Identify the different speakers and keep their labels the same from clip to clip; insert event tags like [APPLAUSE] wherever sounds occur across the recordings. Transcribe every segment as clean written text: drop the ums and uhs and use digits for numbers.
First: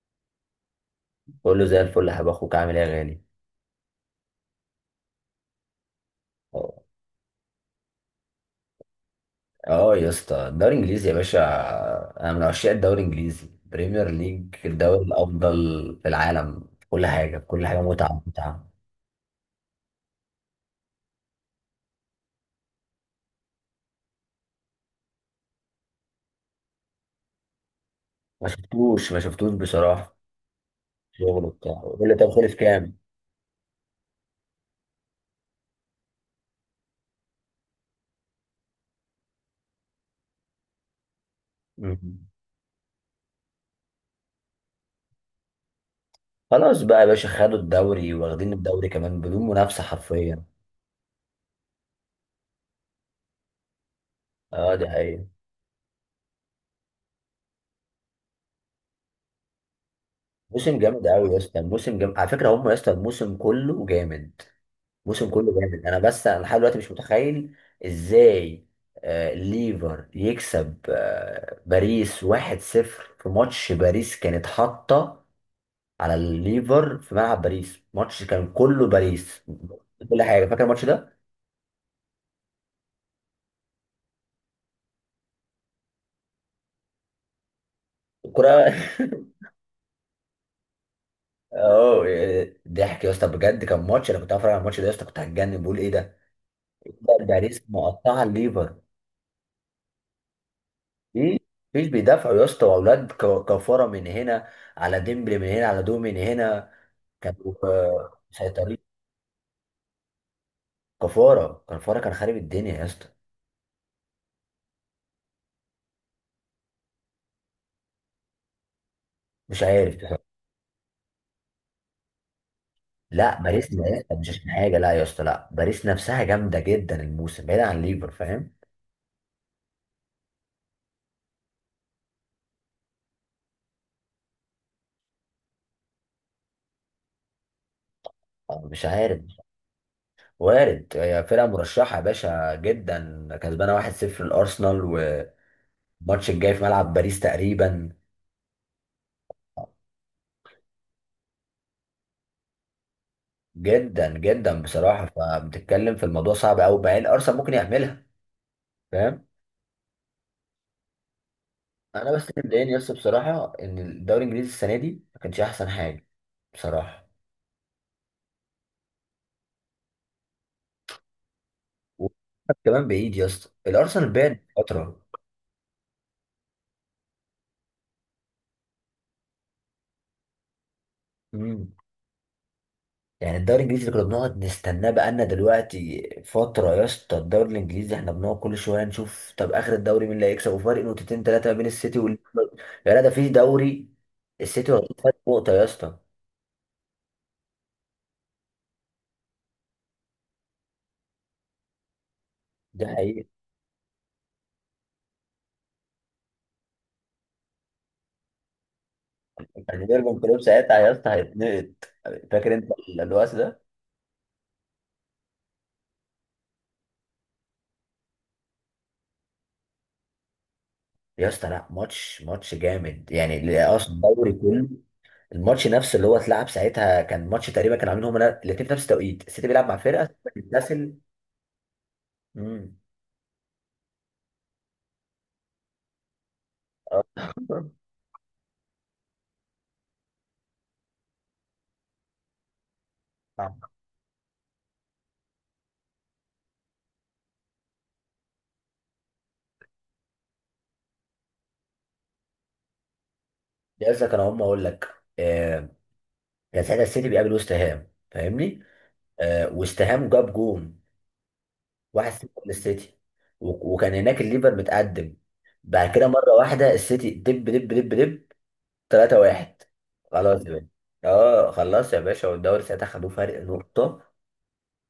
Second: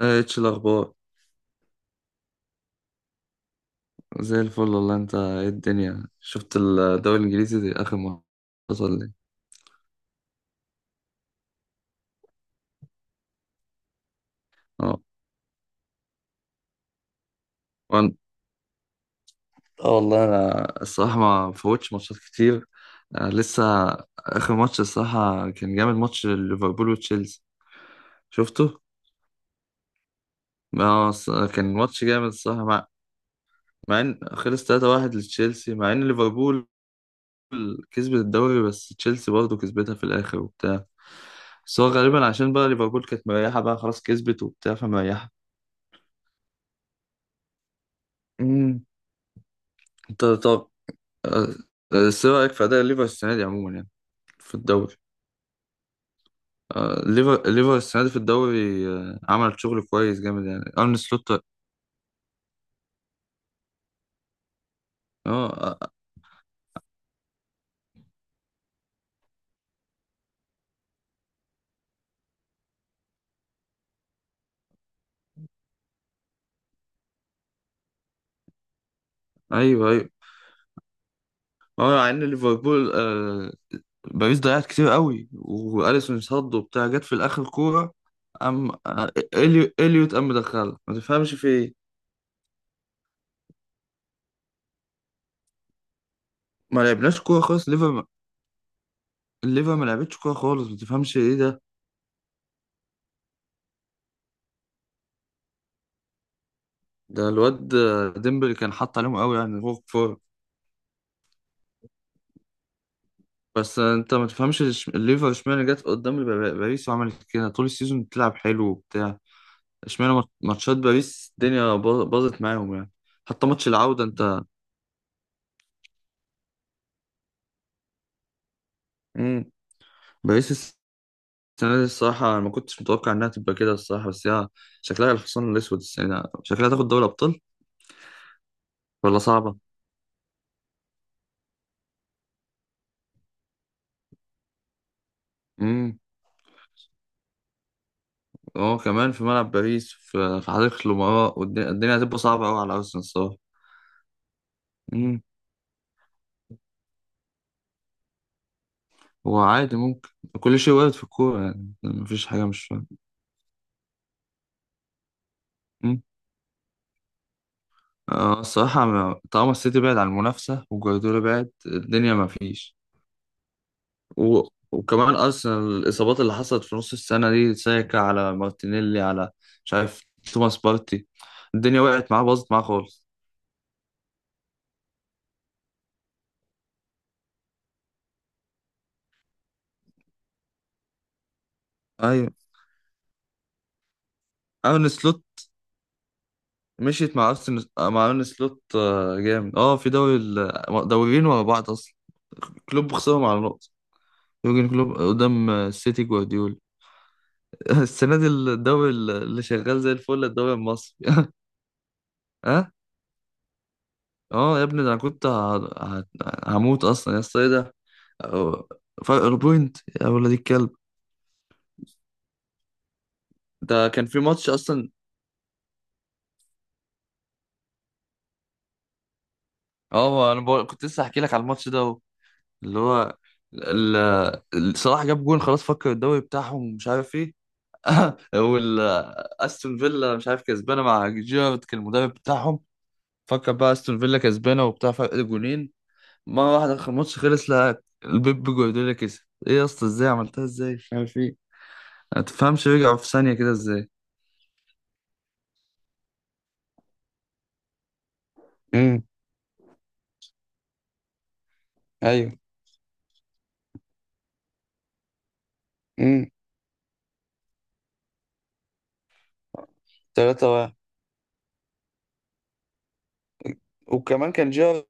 Speaker 1: ايه اتش الاخبار.
Speaker 2: بقول له زي الفل يا حبيب اخوك، عامل ايه يا غالي؟
Speaker 1: زي الفل والله. انت ايه الدنيا، شفت
Speaker 2: اه.
Speaker 1: الدوري الانجليزي دي اخر ما حصل لي؟
Speaker 2: آه يا اسطى، الدوري الانجليزي يا باشا. انا من عشاق الدوري الانجليزي بريمير ليج،
Speaker 1: اه.
Speaker 2: الدوري الافضل في العالم، في كل حاجه، في كل حاجه،
Speaker 1: وأنا-
Speaker 2: متعه متعه.
Speaker 1: اه والله، انا الصراحه ما فوتش ماتشات كتير. آه لسه. اخر ماتش الصراحه كان جامد، ماتش ليفربول وتشيلسي.
Speaker 2: ما
Speaker 1: شفته.
Speaker 2: شفتوش ما شفتوش بصراحه.
Speaker 1: اه.
Speaker 2: شغل وبتاع،
Speaker 1: كان ماتش
Speaker 2: يقول لي
Speaker 1: جامد
Speaker 2: طب خلص
Speaker 1: الصراحه، مع
Speaker 2: كام.
Speaker 1: مع ان خلص 3-1 لتشيلسي، مع ان ليفربول كسبت الدوري، بس تشيلسي برضه كسبتها في الاخر وبتاع. بس هو غالبا
Speaker 2: مم.
Speaker 1: عشان بقى ليفربول كانت مريحه، بقى خلاص كسبت وبتاع فمريحه.
Speaker 2: خلاص بقى يا باشا، خدوا الدوري، واخدين الدوري كمان بدون منافسه
Speaker 1: انت
Speaker 2: حرفيا.
Speaker 1: طب. آه، آه، ايه رأيك في أداء ليفر السنة دي عموما يعني، في
Speaker 2: اه دي
Speaker 1: الدوري؟
Speaker 2: حقيقه.
Speaker 1: آه، ليفر السنة دي في الدوري، آه، عمل شغل كويس جامد يعني.
Speaker 2: موسم
Speaker 1: أرن
Speaker 2: جامد قوي
Speaker 1: سلوت.
Speaker 2: يا
Speaker 1: اه.
Speaker 2: اسطى، الموسم جامد على فكره، هم يا اسطى الموسم كله جامد، الموسم كله
Speaker 1: آه.
Speaker 2: جامد، انا لحد دلوقتي مش متخيل ازاي ليفر يكسب باريس 1-0 في ماتش. باريس كانت حاطه على الليفر، في ملعب باريس، ماتش كان كله باريس
Speaker 1: ايوه، ايوه.
Speaker 2: كل حاجه. فاكر الماتش ده؟
Speaker 1: اه مع ان ليفربول آه، باريس ضيعت كتير قوي، واليسون صد وبتاع، جت في الاخر كورة. ام،
Speaker 2: الكره
Speaker 1: آه،
Speaker 2: [LAUGHS]
Speaker 1: اليوت، ام، مدخلها، ما تفهمش في ايه.
Speaker 2: اه، ضحك يا اسطى بجد. كان ماتش، انا كنت هتفرج على الماتش ده يا اسطى كنت هتجنن، بقول ايه ده؟
Speaker 1: ما لعبناش
Speaker 2: ده
Speaker 1: كورة
Speaker 2: باريس
Speaker 1: خالص ليفر.
Speaker 2: مقطعه الليفر.
Speaker 1: الليفر ما لعبتش كورة خالص، ما تفهمش ايه
Speaker 2: ايه؟
Speaker 1: ده.
Speaker 2: مفيش، بيدافعوا يا اسطى، واولاد كفاره من هنا، على ديمبلي من هنا، على دو من هنا.
Speaker 1: ده
Speaker 2: كانوا
Speaker 1: الواد آه، ديمبلي كان
Speaker 2: مسيطرين.
Speaker 1: حاط عليهم قوي يعني. هو
Speaker 2: كفاره كفاره كان خارب الدنيا يا اسطى.
Speaker 1: بس انت ما تفهمش، الليفر اشمعنى جت قدام باريس، وعملت كده طول السيزون بتلعب حلو وبتاع.
Speaker 2: مش عارف
Speaker 1: اشمعنى
Speaker 2: بصراحة.
Speaker 1: ماتشات باريس الدنيا باظت معاهم يعني.
Speaker 2: لا
Speaker 1: حتى ماتش
Speaker 2: باريس، لا يا
Speaker 1: العودة
Speaker 2: اسطى، مش
Speaker 1: انت.
Speaker 2: عشان حاجه، لا يا اسطى، لا باريس نفسها جامده جدا، الموسم بعيد عن ليفر، فاهم؟
Speaker 1: مم. باريس السنة دي الصراحة انا ما كنتش متوقع انها تبقى كده الصراحة، بس هي شكلها الحصان الاسود السنة دي، شكلها تاخد دوري ابطال،
Speaker 2: مش
Speaker 1: ولا
Speaker 2: عارف،
Speaker 1: صعبة.
Speaker 2: وارد، هي فرقه مرشحه يا باشا جدا، كسبانه 1-0 الارسنال، والماتش
Speaker 1: امم.
Speaker 2: الجاي في ملعب باريس تقريبا.
Speaker 1: اه كمان في ملعب باريس، في حديقة الامراء، والدنيا هتبقى صعبة قوي على ارسنال الصراحة.
Speaker 2: جدا جدا بصراحه،
Speaker 1: امم.
Speaker 2: فبتتكلم في الموضوع، صعب قوي، مع ان ارسنال ممكن يعملها، فاهم؟
Speaker 1: هو عادي، ممكن، كل شيء وارد في الكورة يعني،
Speaker 2: انا
Speaker 1: مفيش
Speaker 2: بس اللي
Speaker 1: حاجة مش
Speaker 2: مضايقني بس بصراحه، ان الدوري الانجليزي السنه دي ما كانش احسن
Speaker 1: فاهم.
Speaker 2: حاجه بصراحه.
Speaker 1: اه الصراحة، طالما السيتي بعد عن المنافسة، وجوارديولا بعد، الدنيا ما
Speaker 2: وكمان
Speaker 1: فيش.
Speaker 2: كمان بعيد يا اسطى، الارسنال بعد فتره.
Speaker 1: وكمان أرسنال، الإصابات اللي حصلت في نص السنة دي، ساكا، على مارتينيلي، على مش عارف، توماس بارتي،
Speaker 2: امم.
Speaker 1: الدنيا وقعت معاه، باظت معاه خالص.
Speaker 2: يعني الدوري الانجليزي اللي كنا بنقعد نستناه بقالنا دلوقتي فتره يا اسطى، الدوري الانجليزي احنا بنقعد كل شويه نشوف طب اخر الدوري مين اللي هيكسب، وفرق نقطتين ثلاثه ما بين السيتي وال...
Speaker 1: أيوة.
Speaker 2: يا لا ده في دوري السيتي
Speaker 1: أرن
Speaker 2: واخد فرق
Speaker 1: سلوت
Speaker 2: نقطه يا اسطى.
Speaker 1: مشيت مع أرسنال، مع أرن سلوت آه، جامد. اه في دوري، دوريين ورا بعض أصلا
Speaker 2: دي
Speaker 1: كلوب خسرهم
Speaker 2: حقيقه.
Speaker 1: على نقطة، يورجن كلوب قدام آه، السيتي جوارديولا. [LAUGHS] السنة دي الدوري اللي
Speaker 2: يعني
Speaker 1: شغال زي
Speaker 2: يورجن
Speaker 1: الفل،
Speaker 2: كلوب
Speaker 1: الدوري
Speaker 2: ساعتها يا اسطى
Speaker 1: المصري.
Speaker 2: هيتنقط،
Speaker 1: [LAUGHS]
Speaker 2: فاكر انت
Speaker 1: ها.
Speaker 2: الوقت ده؟
Speaker 1: اه يا ابني، ده انا كنت ه- هموت اصلا، يا اسطى، ايه ده. أو- فرق بوينت، يا ولد الكلب.
Speaker 2: يا اسطى لا، ماتش ماتش جامد يعني
Speaker 1: ده
Speaker 2: اصلا،
Speaker 1: كان في
Speaker 2: الدوري
Speaker 1: ماتش
Speaker 2: كله.
Speaker 1: اصلا.
Speaker 2: الماتش نفسه اللي هو اتلعب ساعتها كان ماتش تقريبا كانوا عاملين هما الاثنين في نفس التوقيت، السيتي بيلعب مع فرقه
Speaker 1: اه كنت
Speaker 2: بتتنسل.
Speaker 1: لسه احكي لك على الماتش ده اهو.
Speaker 2: امم.
Speaker 1: اللي هو ال... صلاح جاب جون، خلاص، فكر الدوري بتاعهم ومش
Speaker 2: آه.
Speaker 1: عارف ايه.
Speaker 2: [LAUGHS]
Speaker 1: [LAUGHS] وال استون فيلا مش عارف كسبانه، مع جيرارد كان المدرب بتاعهم. فكر بقى استون فيلا كسبانه وبتاع، فرق جونين. مره واحده الماتش خلص، لا البيب جوارديولا كسب. ايه يا اسطى، ازاي عملتها؟ ازاي مش عارف ايه، هتفهمش، رجعوا في ثانية كده ازاي.
Speaker 2: لسه كان، هم اقول لك آه، كان ساعتها السيتي بيقابل وست هام، فاهمني؟
Speaker 1: امم.
Speaker 2: آه، وست هام جاب جون 1-0
Speaker 1: ايوه.
Speaker 2: للسيتي، وكان هناك الليفر متقدم. بعد كده
Speaker 1: امم.
Speaker 2: مره واحده السيتي دب دب دب دب 3-1. خلاص
Speaker 1: 3
Speaker 2: يا باشا.
Speaker 1: واحد.
Speaker 2: اه خلاص يا باشا، والدوري ساعتها خدوه فرق نقطه.
Speaker 1: وكمان كان جيرارد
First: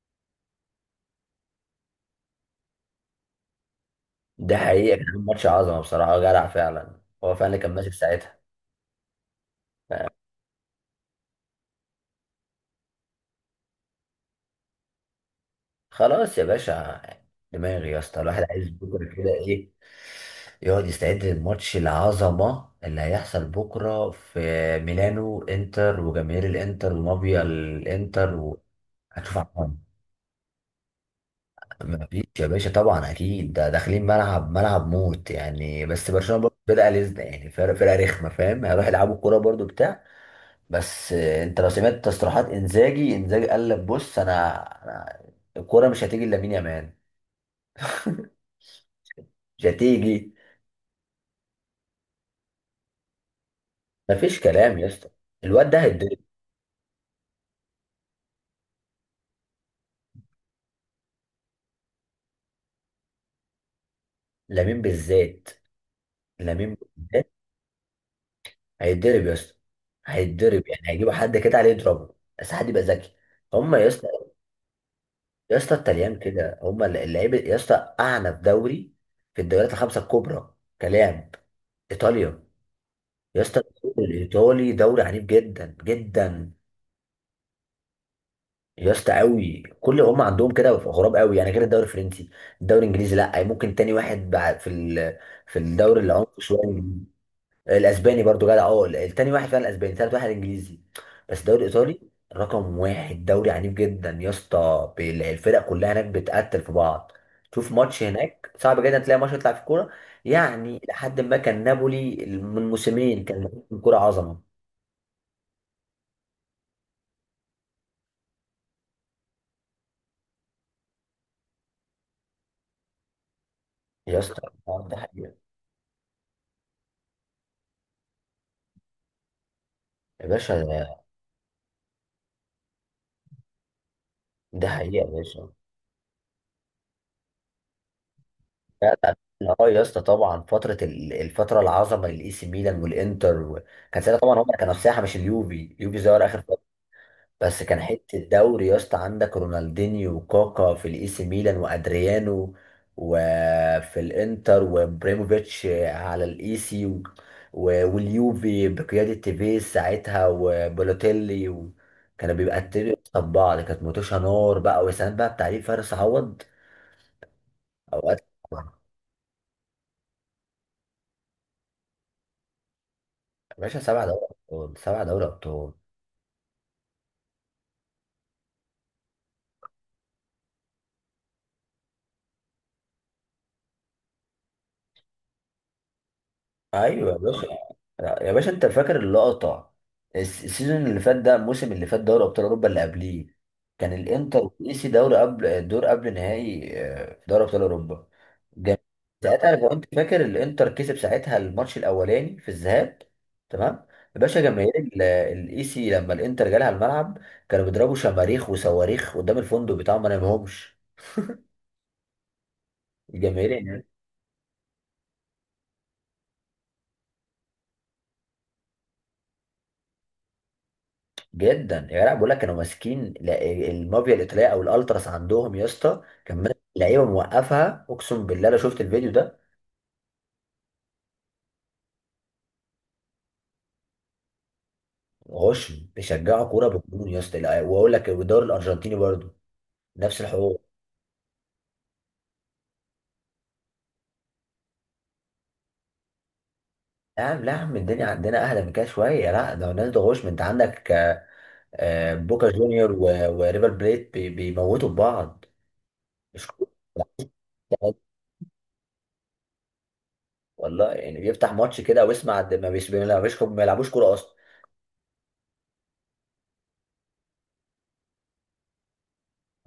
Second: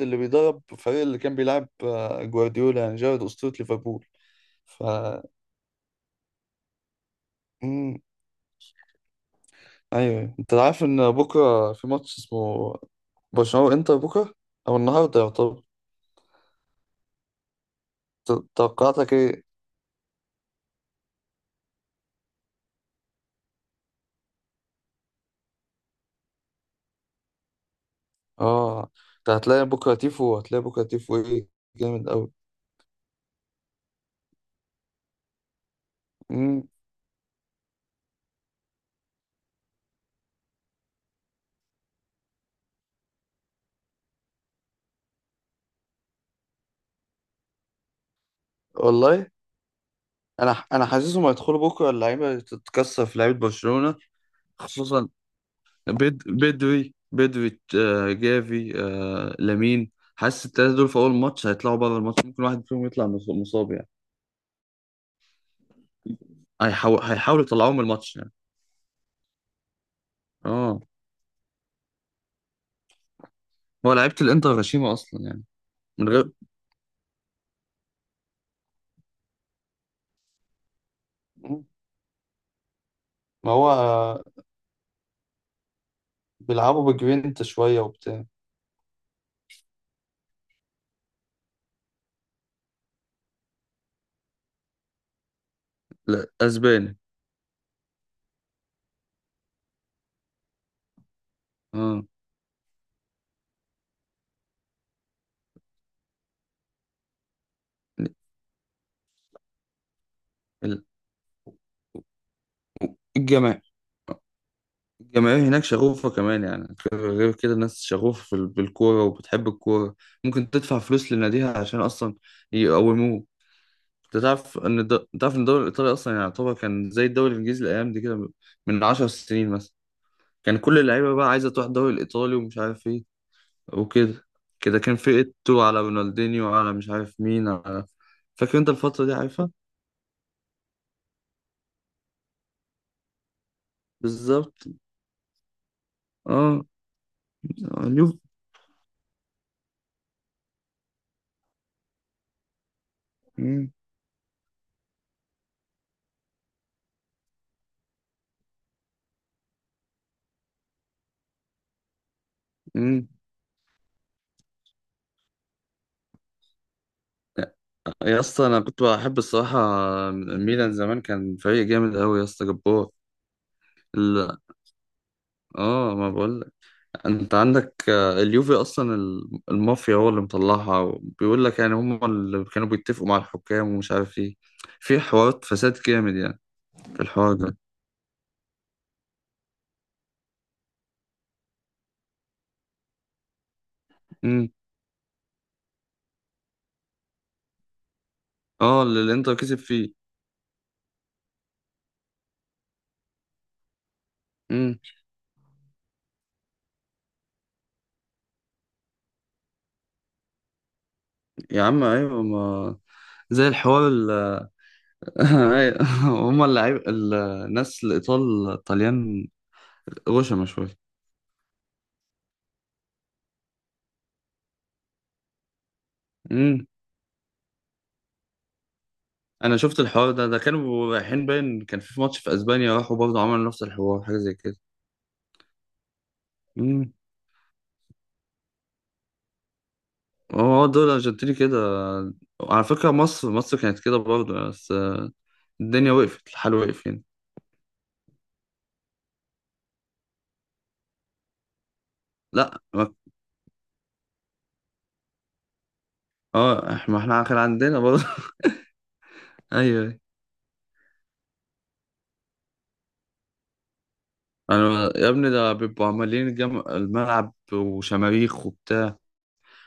Speaker 1: اللي بيدرب الفريق اللي كان بيلعب آه، جوارديولا، يعني جيرارد أسطورة ليفربول.
Speaker 2: ده
Speaker 1: ف
Speaker 2: حقيقة، كان ماتش عظمة بصراحة، جدع فعلا، هو فعلا اللي كان ماسك
Speaker 1: امم.
Speaker 2: ساعتها.
Speaker 1: ايوه انت عارف ان بكره في ماتش اسمه برشلونة وانتر، بكره او النهارده يعتبر.
Speaker 2: خلاص يا باشا، دماغي يا اسطى الواحد عايز
Speaker 1: توقعاتك
Speaker 2: بكرة كده،
Speaker 1: ايه؟
Speaker 2: ايه، يقعد يستعد للماتش العظمة اللي هيحصل بكرة في ميلانو، انتر وجماهير الانتر ومافيا الانتر
Speaker 1: اه انت
Speaker 2: هتشوف
Speaker 1: هتلاقي
Speaker 2: عمرهم.
Speaker 1: بكره تيفو، هتلاقي بكره تيفو ايه جامد
Speaker 2: مفيش
Speaker 1: قوي.
Speaker 2: يا باشا طبعا، اكيد ده داخلين ملعب ملعب موت يعني، بس برشلونة برضه
Speaker 1: امم.
Speaker 2: بدأ لزنة يعني، فرقة فرقة رخمة، فاهم؟ هيروح يلعبوا الكورة برضه بتاع. بس انت لو سمعت تصريحات انزاجي، انزاجي قال لك بص، انا الكوره مش هتيجي لامين يامال. [LAUGHS]
Speaker 1: والله
Speaker 2: مش هتيجي.
Speaker 1: انا حاسسهم هيدخلوا بكره، اللعيبه تتكسر في لعيبه برشلونه.
Speaker 2: مفيش كلام يا
Speaker 1: خصوصا
Speaker 2: اسطى، الواد ده هيتضرب.
Speaker 1: بدوي، بدوي آه، جافي آه، لامين. حاسس التلاتة دول في أول ماتش هيطلعوا بره الماتش، ممكن واحد فيهم يطلع مصاب يعني.
Speaker 2: لامين بالذات، لامين بالذات.
Speaker 1: هيحاولوا يطلعوه من الماتش يعني.
Speaker 2: هيتضرب يا اسطى، هيتضرب،
Speaker 1: اه.
Speaker 2: يعني هيجيبوا حد كده عليه يضربه بس حد يبقى ذكي. هم يا
Speaker 1: هو
Speaker 2: اسطى،
Speaker 1: لعيبة الإنتر غشيمة أصلا يعني،
Speaker 2: يا اسطى
Speaker 1: من
Speaker 2: الطليان
Speaker 1: غير.
Speaker 2: كده، هم اللعيبه يا اسطى، اعنف دوري في الدوريات الخمسه الكبرى، كلام.
Speaker 1: مم.
Speaker 2: ايطاليا، يا
Speaker 1: ما
Speaker 2: اسطى
Speaker 1: هو
Speaker 2: الدوري
Speaker 1: آه،
Speaker 2: الايطالي دوري عنيف جدا جدا
Speaker 1: بيلعبوا بجوينت شوية وبتاع.
Speaker 2: يا اسطى، قوي كل هم عندهم كده، غراب قوي يعني غير الدوري الفرنسي. الدوري الانجليزي لا، ممكن تاني واحد بعد في ال... في الدوري اللي
Speaker 1: لا
Speaker 2: عمق شويه
Speaker 1: أسباني.
Speaker 2: الإنجليزي. الاسباني برضو جدع، اه التاني واحد فعلا الاسباني، تالت واحد الانجليزي، بس الدوري الايطالي
Speaker 1: اه
Speaker 2: رقم واحد، دوري عنيف جدا يا اسطى. الفرق كلها هناك بتقتل في بعض. شوف ماتش هناك صعب جدا تلاقي ماتش يطلع في كوره، يعني
Speaker 1: ال-
Speaker 2: لحد ما كان نابولي من موسمين كان
Speaker 1: الجماهير،
Speaker 2: كوره عظمه.
Speaker 1: هناك شغوفة كمان، يعني غير غير كده، الناس شغوفة في بالكورة وبتحب الكورة، ممكن تدفع فلوس لناديها عشان أصلا يقوموه.
Speaker 2: يا اسطى آه، ده
Speaker 1: انت تعرف
Speaker 2: حقيقه
Speaker 1: ان الدوري الايطالي اصلا يعني، يعتبر كان زي الدوري الانجليزي الايام دي كده، من 10 سنين مثلا،
Speaker 2: يا
Speaker 1: كان
Speaker 2: باشا.
Speaker 1: كل اللعيبه بقى عايزه تروح الدوري الايطالي ومش عارف ايه وكده.
Speaker 2: ده
Speaker 1: كده
Speaker 2: حقيقه
Speaker 1: كان
Speaker 2: يا
Speaker 1: في
Speaker 2: باشا.
Speaker 1: ايتو، على رونالدينيو، على مش عارف مين، على فاكر انت
Speaker 2: لا
Speaker 1: الفتره دي
Speaker 2: لا.
Speaker 1: عارفها.
Speaker 2: اه يا اسطى طبعا، فتره الفتره العظمه للاي سي ميلان والانتر كان ساعتها طبعا هم
Speaker 1: بالظبط.
Speaker 2: كانوا في ساحه مش اليوفي، اليوفي ظهر اخر فتره،
Speaker 1: اه
Speaker 2: بس كان
Speaker 1: اليوف.
Speaker 2: حته الدوري يا اسطى، عندك رونالدينيو وكاكا في الاي سي ميلان وادريانو،
Speaker 1: مم.
Speaker 2: وفي الانتر وابريموفيتش على الاي سي و... واليوفي بقياده تيفيز ساعتها وبولوتيلي كانوا بيبقى التريو
Speaker 1: مم.
Speaker 2: بتاع بعض، كانت متوشة نار بقى وسام بقى بتعليق فارس عوض اوقات.
Speaker 1: يا اسطى انا كنت بحب الصراحه ميلان زمان، كان فريق جامد قوي، يا اسطى جبار.
Speaker 2: يا باشا سبع دوري
Speaker 1: لا.
Speaker 2: ابطال 7 دوري ابطال.
Speaker 1: اه ما بقول. انت عندك آه، اليوفي اصلا، المافيا هو اللي مطلعها، وبيقول لك يعني هم اللي كانوا بيتفقوا مع الحكام ومش عارف ايه، في حوارات فساد جامد يعني في
Speaker 2: ايوه يا
Speaker 1: الحوار
Speaker 2: باشا.
Speaker 1: ده.
Speaker 2: يا باشا انت فاكر اللقطه، السيزون اللي فات، ده الموسم اللي فات دوري ابطال اوروبا اللي قبليه كان الانتر
Speaker 1: امم.
Speaker 2: والايسي دوري قبل الدور قبل نهائي آه، في دوري ابطال اوروبا. جميل.
Speaker 1: اه اللي الانتر
Speaker 2: ساعتها
Speaker 1: كسب
Speaker 2: لو
Speaker 1: فيه.
Speaker 2: انت فاكر الانتر كسب ساعتها الماتش الاولاني في الذهاب، تمام. يا باشا جماهير
Speaker 1: امم.
Speaker 2: الايسي لما الانتر جالها الملعب كانوا بيضربوا شماريخ وصواريخ قدام الفندق بتاعهم ما نامهمش
Speaker 1: يا عم ايوه، ما زي
Speaker 2: الجماهير.
Speaker 1: الحوار [LAUGHS] أيوة. هم اللعيب، الناس الايطال الطليان، غشمة شويه.
Speaker 2: جدا، يا لا بقول لك، كانوا ماسكين المافيا الايطاليه او الالتراس عندهم يا اسطى كان ماسك
Speaker 1: امم.
Speaker 2: لعيبه موقفها، اقسم بالله لو شفت الفيديو ده.
Speaker 1: انا شفت الحوار ده، ده كانوا رايحين، باين كان في ماتش في اسبانيا، راحوا برضه عملوا نفس الحوار، حاجه زي كده.
Speaker 2: غشم بيشجعوا كوره بالجنون يا اسطى، لا، واقول لك، والدوري الارجنتيني برضه نفس الحوار.
Speaker 1: هو دول أرجنتيني كده. على فكرة مصر كانت كده برضه، بس آه، الدنيا وقفت، الحال وقف يعني.
Speaker 2: لا يا عم، لا يا عم، الدنيا عندنا اهدى من كده شويه، لا ده الناس ده غشم، انت عندك بوكا
Speaker 1: لا
Speaker 2: جونيور وريفر بليت بيموتوا في بعض، مش كورة.
Speaker 1: اه احنا، ما احنا كان عندنا برضه. [LAUGHS] ايوه.
Speaker 2: والله يعني بيفتح ماتش كده ويسمع، ما ما بيلعبوش كوره اصلا.
Speaker 1: انا يا ابني ده بيبقوا عمالين الملعب وشماريخ وبتاع.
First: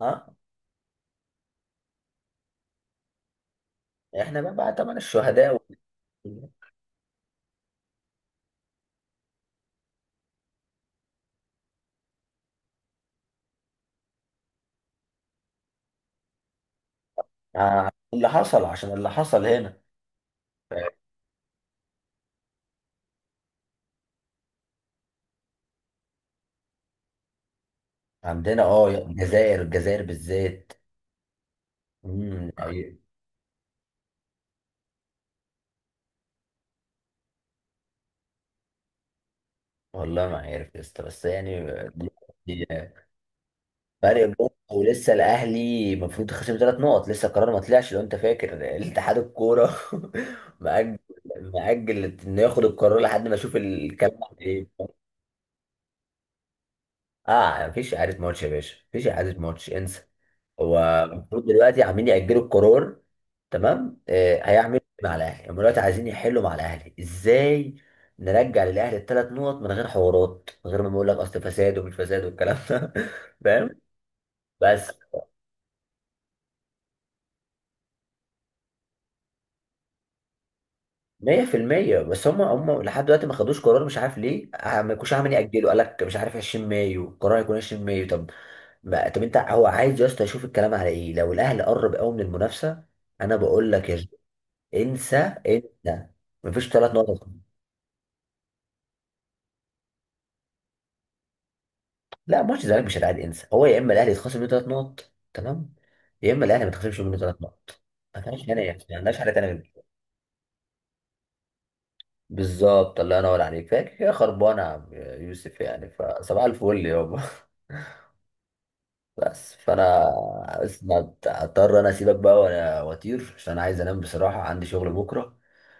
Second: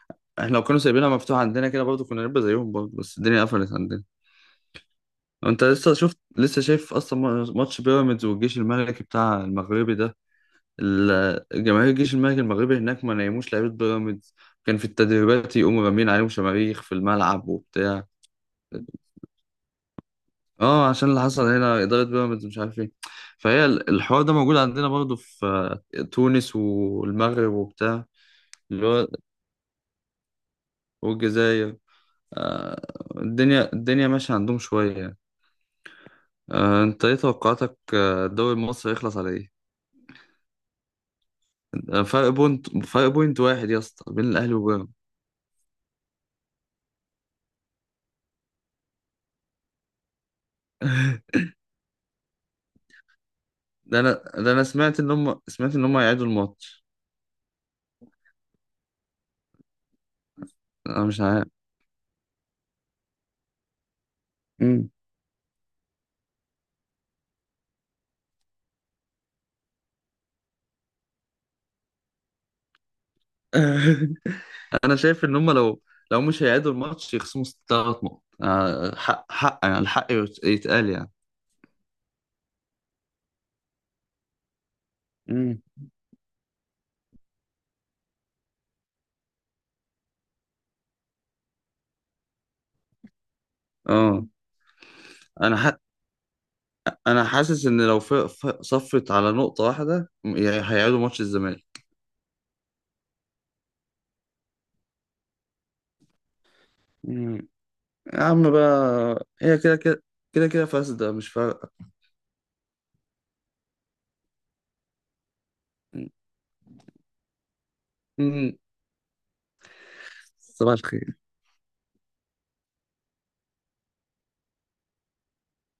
Speaker 2: اه
Speaker 1: احنا لو كانوا سايبينها مفتوحة عندنا كده برضه كنا نبقى زيهم برضه، بس الدنيا قفلت عندنا.
Speaker 2: احنا بقى طبعا الشهداء.
Speaker 1: انت لسه شفت، لسه شايف اصلا ماتش بيراميدز والجيش الملكي بتاع المغربي ده، جماهير الجيش الملكي المغربي هناك ما نيموش لعيبة بيراميدز، كان في التدريبات يقوموا رامين عليهم شماريخ في الملعب
Speaker 2: آه،
Speaker 1: وبتاع.
Speaker 2: اللي حصل عشان اللي حصل هنا.
Speaker 1: اه عشان اللي حصل هنا، إدارة بيراميدز مش عارف ايه. فهي الحوار ده موجود عندنا برضه في آه، تونس والمغرب وبتاع.
Speaker 2: عندنا
Speaker 1: اللي
Speaker 2: اه
Speaker 1: هو،
Speaker 2: الجزائر، الجزائر بالذات.
Speaker 1: والجزائر،
Speaker 2: امم
Speaker 1: آه،
Speaker 2: أي-
Speaker 1: الدنيا ماشية عندهم شوية يعني. آه، انت ايه توقعاتك آه، الدوري المصري يخلص على ايه؟
Speaker 2: والله ما عارف يا اسطى، بس يعني
Speaker 1: آه، فرق
Speaker 2: دلوقتي
Speaker 1: بوينت، واحد يا اسطى بين
Speaker 2: فرق نقطة،
Speaker 1: الاهلي وبيراميدز.
Speaker 2: ولسه الاهلي المفروض خصم 3 نقط، لسه القرار ما طلعش، لو انت فاكر، الاتحاد الكوره [LAUGHS] مأجل،
Speaker 1: [LAUGHS]
Speaker 2: مأجل انه ياخد القرار لحد ما اشوف
Speaker 1: ده انا
Speaker 2: الكلام عن
Speaker 1: ده انا
Speaker 2: ايه.
Speaker 1: سمعت ان هم هيعيدوا الماتش.
Speaker 2: اه يعني مفيش اعاده ماتش يا باشا، مفيش اعاده ماتش، انسى. هو
Speaker 1: انا
Speaker 2: طب
Speaker 1: مش
Speaker 2: المفروض
Speaker 1: عارف.
Speaker 2: دلوقتي عاملين يأجلوا القرار، تمام. آه هيعملوا
Speaker 1: امم.
Speaker 2: إيه مع الاهلي؟ هم دلوقتي عايزين يحلوا مع الاهلي ازاي؟ نرجع للاهلي ال 3 نقط من غير حوارات، من غير ما نقول لك اصل فساد ومش فساد والكلام ده [LAUGHS] فاهم؟
Speaker 1: [LAUGHS]
Speaker 2: بس
Speaker 1: انا شايف ان هم لو، لو مش هيعيدوا الماتش، يخصموا تلات نقط، آه، حق حق يعني، الحق يتقال يعني.
Speaker 2: 100% بس، هم لحد دلوقتي ما خدوش قرار مش عارف ليه، آه، ما يكونش عامل
Speaker 1: امم.
Speaker 2: يأجلوا، قال لك مش عارف 20 مايو القرار هيكون 20 مايو. طب ما طب، انت هو عايز يا اسطى يشوف الكلام على ايه؟ لو الاهلي قرب قوي من المنافسه، انا بقول لك يا اسطى،
Speaker 1: اه
Speaker 2: انسى،
Speaker 1: انا
Speaker 2: انسى، مفيش ثلاث
Speaker 1: انا
Speaker 2: نقط
Speaker 1: حاسس ان لو صفت على نقطة واحدة، يعني هيعيدوا ماتش الزمالك.
Speaker 2: لا ماتش الزمالك مش هيتعاد، انسى، هو يا اما الاهلي يتخصم منه 3 نقط، تمام، يا اما الاهلي ما يتخصمش منه ثلاث
Speaker 1: امم.
Speaker 2: نقط ما
Speaker 1: يا
Speaker 2: فيهاش
Speaker 1: عم
Speaker 2: هنا يعني، ما عندناش
Speaker 1: بقى،
Speaker 2: حاجه تانيه
Speaker 1: هي
Speaker 2: غير
Speaker 1: كده
Speaker 2: كده.
Speaker 1: كده، كده كده فاسدة، مش فارقة.
Speaker 2: بالظبط، الله ينور عليك. فاكر يا خربانه يا عم يوسف؟ يعني، فصباح الفل يابا.
Speaker 1: مم.
Speaker 2: بس فانا،
Speaker 1: صباح
Speaker 2: بس ما
Speaker 1: الخير.
Speaker 2: اضطر انا اسيبك بقى، وانا واطير عشان انا عايز انام بصراحه، عندي شغل بكره.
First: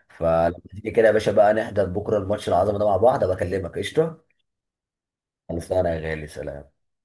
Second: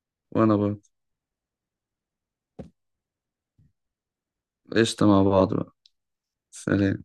Speaker 2: فلما
Speaker 1: وانا برضه،
Speaker 2: تيجي كده يا باشا، بقى نحضر بكره الماتش العظمه ده مع بعض، ابقى اكلمك قشطه.
Speaker 1: قشطة مع بعض بقى.
Speaker 2: خلصانه يا غالي، سلام.
Speaker 1: سلام.